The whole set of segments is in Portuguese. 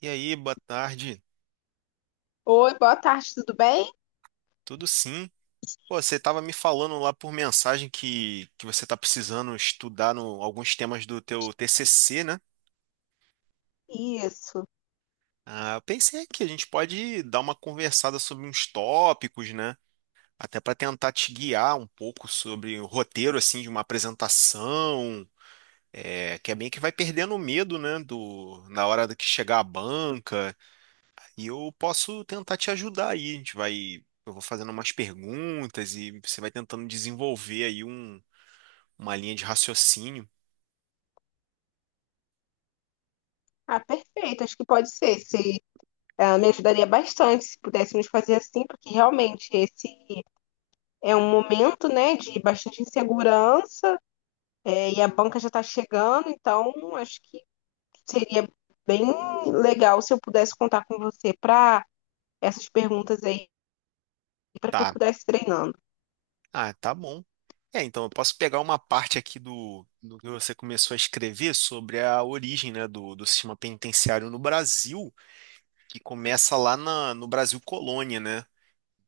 E aí, boa tarde. Oi, boa tarde, tudo bem? Tudo sim? Pô, você tava me falando lá por mensagem que você tá precisando estudar no, alguns temas do teu TCC, né? Isso. Ah, eu pensei que a gente pode dar uma conversada sobre uns tópicos, né? Até para tentar te guiar um pouco sobre o roteiro, assim, de uma apresentação, que é bem que vai perdendo o medo, né? Na hora do que chegar à banca. E eu posso tentar te ajudar aí. Eu vou fazendo umas perguntas e você vai tentando desenvolver uma linha de raciocínio. Ah, perfeito, acho que pode ser. Se, ah, Me ajudaria bastante se pudéssemos fazer assim, porque realmente esse é um momento, né, de bastante insegurança, e a banca já está chegando, então acho que seria bem legal se eu pudesse contar com você para essas perguntas aí, para que eu Tá. pudesse treinando. Ah, tá bom. É, então eu posso pegar uma parte aqui do que você começou a escrever sobre a origem, né, do sistema penitenciário no Brasil, que começa lá no Brasil Colônia, né?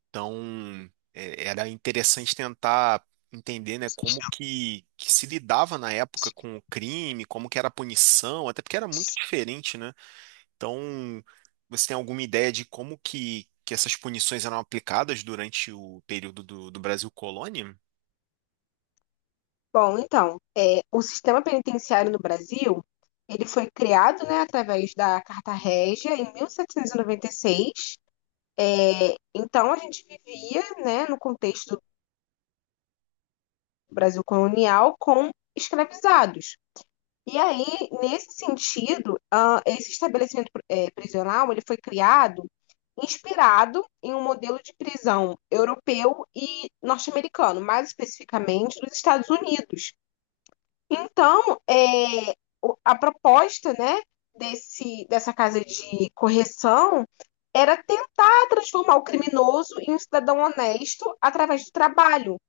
Então, é, era interessante tentar entender, né, que se lidava na época com o crime, como que era a punição, até porque era muito diferente, né? Então, você tem alguma ideia de que essas punições eram aplicadas durante o período do Brasil Colônia? Bom, então, o sistema penitenciário no Brasil, ele foi criado, né, através da Carta Régia em 1796. Então, a gente vivia, né, no contexto do Brasil colonial com escravizados. E aí, nesse sentido, esse estabelecimento prisional ele foi criado inspirado em um modelo de prisão europeu e norte-americano, mais especificamente dos Estados Unidos. Então, é, a proposta, né, dessa casa de correção era tentar transformar o criminoso em um cidadão honesto através do trabalho.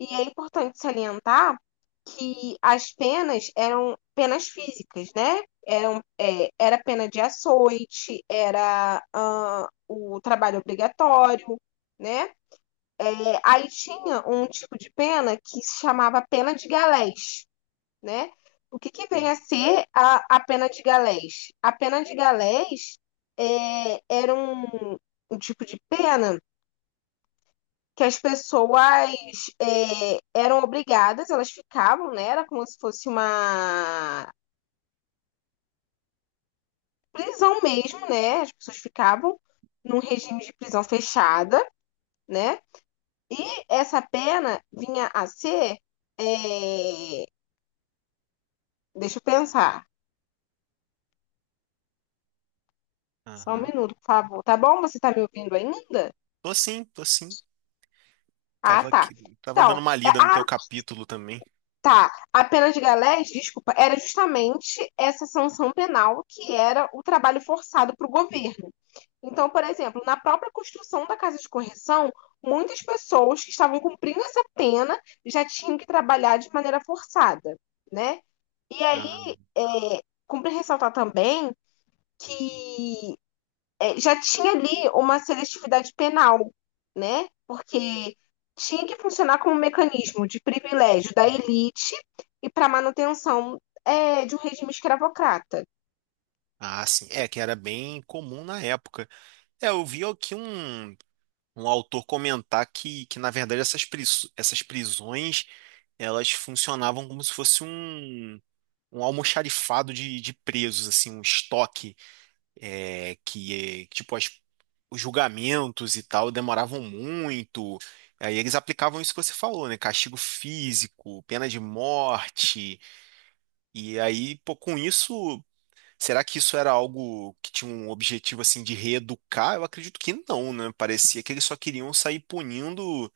E é importante salientar que as penas eram penas físicas, né? Eram, era pena de açoite, era, o trabalho obrigatório, né? É, aí tinha um tipo de pena que se chamava pena de galés, né? O que Hum. vem a ser a pena de galés? A pena de galés era um, um tipo de pena que as pessoas eram obrigadas, elas ficavam, né? Era como se fosse uma prisão mesmo, né? As pessoas ficavam num regime de prisão fechada, né? E essa pena vinha a ser. é, Deixa eu pensar. Só um Aham. minuto, por favor. Tá bom? Você tá me ouvindo ainda? Tô sim, tô sim. Ah, Tava tá. aqui, tava Então, dando uma é- lida no ah, teu capítulo também. tá. A pena de galés, desculpa, era justamente essa sanção penal que era o trabalho forçado para o governo. Então, por exemplo, na própria construção da casa de correção, muitas pessoas que estavam cumprindo essa pena já tinham que trabalhar de maneira forçada, né? E Ah. aí, cumpre ressaltar também que já tinha ali uma seletividade penal, né? Porque tinha que funcionar como um mecanismo de privilégio da elite e para manutenção, de um regime escravocrata. Ah, sim. É, que era bem comum na época. É, eu vi aqui um autor comentar que na verdade, essas, essas prisões elas funcionavam como se fosse um, um almoxarifado de presos, assim, um estoque, é, que, é, tipo, as- os julgamentos e tal demoravam muito. Aí eles aplicavam isso que você falou, né? Castigo físico, pena de morte. E aí, pô, com isso, será que isso era algo que tinha um objetivo assim de reeducar? Eu acredito que não, né? Parecia que eles só queriam sair punindo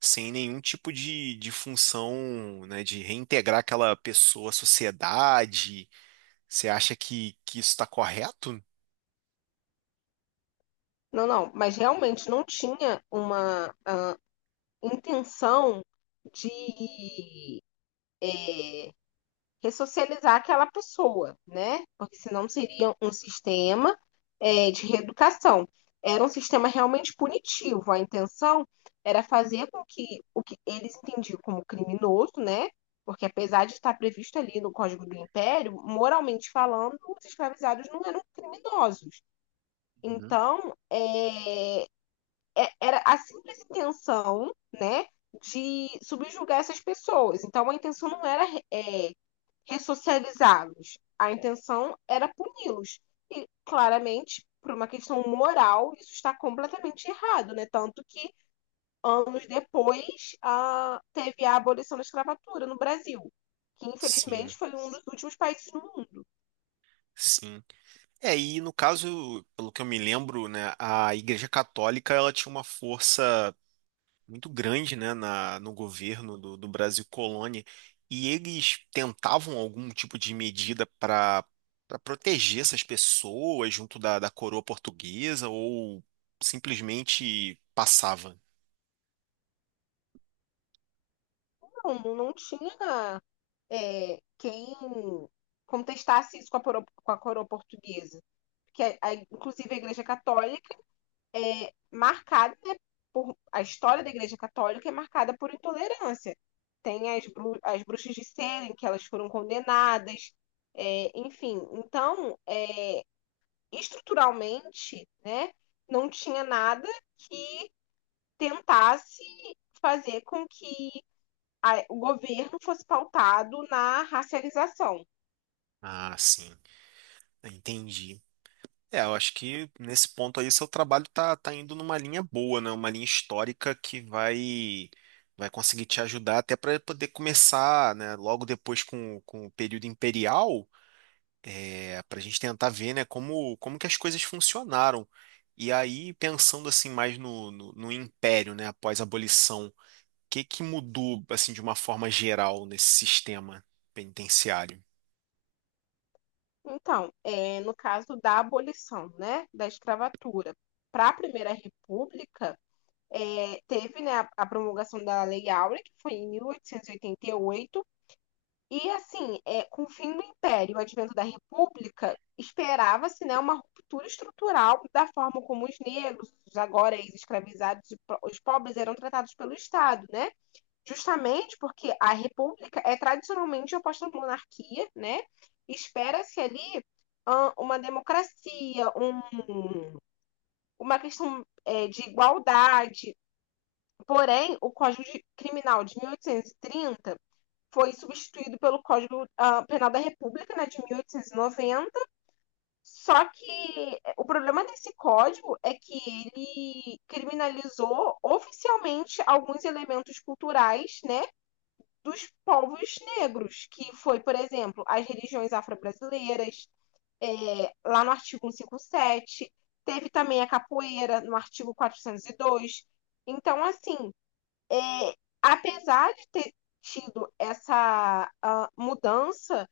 sem nenhum tipo de função, né, de reintegrar aquela pessoa à sociedade. Você acha que isso está correto? Não, não, mas realmente não tinha uma intenção de ressocializar aquela pessoa, né? Porque senão seria um sistema, de reeducação. Era um sistema realmente punitivo. A intenção era fazer com que o que eles entendiam como criminoso, né? Porque apesar de estar previsto ali no Código do Império, moralmente falando, os escravizados não eram criminosos. Uhum. Então, era a simples intenção, né, de subjugar essas pessoas. Então, a intenção não era, é, ressocializá-los, a intenção era puni-los. E, claramente, por uma questão moral, isso está completamente errado, né? Tanto que, anos depois, teve a abolição da escravatura no Brasil, que, Sim, infelizmente, foi um dos últimos países do mundo. sim. É, e no caso, pelo que eu me lembro, né, a Igreja Católica ela tinha uma força muito grande, né, no governo do Brasil colônia, e eles tentavam algum tipo de medida para para proteger essas pessoas junto da coroa portuguesa ou simplesmente passava? Não, não tinha quem contestasse isso com a coroa portuguesa. Inclusive a Igreja Católica é marcada, né, por a história da Igreja Católica é marcada por intolerância. Tem as bruxas de Salem que elas foram condenadas, enfim. Então, estruturalmente, né, não tinha nada que tentasse fazer com que o governo fosse pautado na racialização. Ah, sim, entendi. É, eu acho que nesse ponto aí seu trabalho tá, tá indo numa linha boa, né? Uma linha histórica que vai vai conseguir te ajudar até para poder começar, né? Logo depois com o período imperial para a gente tentar ver, né, como, como que as coisas funcionaram. E aí, pensando assim mais no império, né, após a abolição, o que que mudou assim de uma forma geral nesse sistema penitenciário? Então, no caso da abolição, né, da escravatura, para a Primeira República, teve, né, a promulgação da Lei Áurea, que foi em 1888, e assim, com o fim do Império e o advento da República, esperava-se, né, uma ruptura estrutural da forma como os negros, os agora ex-escravizados, e os pobres eram tratados pelo Estado, né? Justamente porque a república é tradicionalmente oposta à monarquia, né? Espera-se ali, uma democracia, uma questão, de igualdade. Porém, o Criminal de 1830 foi substituído pelo Código, Penal da República, né, de 1890. Só que o problema desse código é que ele criminalizou oficialmente alguns elementos culturais, né, dos povos negros, que foi, por exemplo, as religiões afro-brasileiras, é, lá no artigo 157, teve também a capoeira no artigo 402. Então, assim, é, apesar de ter tido essa mudança,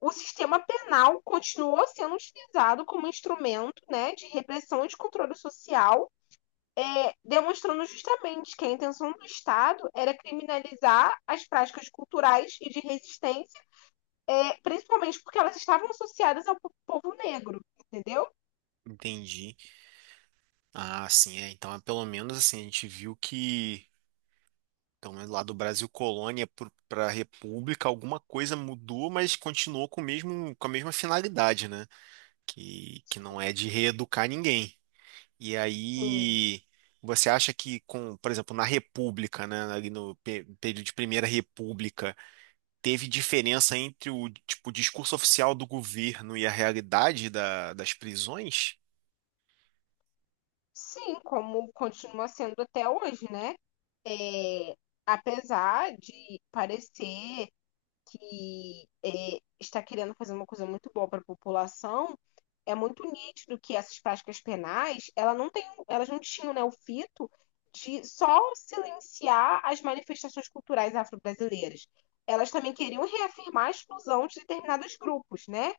o sistema penal continuou sendo utilizado como instrumento, né, de repressão e de controle social, demonstrando justamente que a intenção do Estado era criminalizar as práticas culturais e de resistência, principalmente porque elas estavam associadas ao povo negro, entendeu? Entendi. Ah, sim, é. Então, é, pelo menos assim, a gente viu que, pelo menos lá do Brasil colônia para República, alguma coisa mudou, mas continuou com o mesmo, com a mesma finalidade, né? Que não é de reeducar ninguém. E Sim. aí, você acha que com, por exemplo, na República, né, ali no período de Primeira República, teve diferença entre o, tipo, discurso oficial do governo e a realidade da- das prisões? Sim, como continua sendo até hoje, né? É, apesar de parecer que está querendo fazer uma coisa muito boa para a população, é muito nítido que essas práticas penais, elas não tinham, né, o fito de só silenciar as manifestações culturais afro-brasileiras. Elas também queriam reafirmar a exclusão de determinados grupos, né?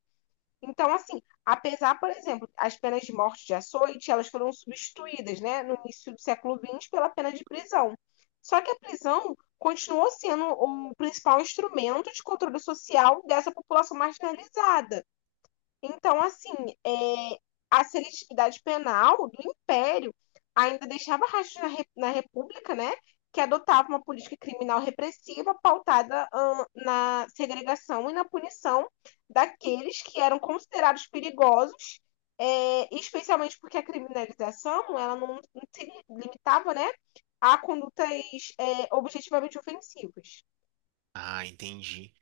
Então, assim, apesar, por exemplo, as penas de morte de açoite, elas foram substituídas, né, no início do século XX pela pena de prisão. Só que a prisão continuou sendo o principal instrumento de controle social dessa população marginalizada. Então, assim, é, a seletividade penal do Império ainda deixava rastros na, na República, né? Que adotava uma política criminal repressiva pautada, na segregação e na punição daqueles que eram considerados perigosos, especialmente porque a criminalização, ela não, não se limitava, né, a condutas, objetivamente ofensivas. Ah, entendi.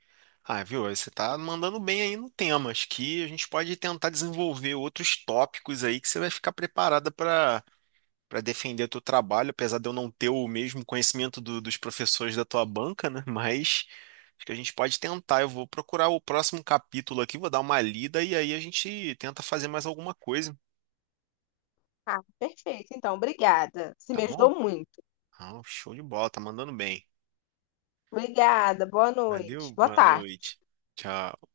Ah, viu? Você tá mandando bem aí no tema. Acho que a gente pode tentar desenvolver outros tópicos aí que você vai ficar preparada para para defender o teu trabalho, apesar de eu não ter o mesmo conhecimento do- dos professores da tua banca, né? Mas acho que a gente pode tentar. Eu vou procurar o próximo capítulo aqui, vou dar uma lida e aí a gente tenta fazer mais alguma coisa, Ah, perfeito. Então, obrigada. Você tá me bom? ajudou muito. Ah, show de bola, tá mandando bem. Obrigada. Boa Valeu, noite. Boa boa tarde. noite. Tchau.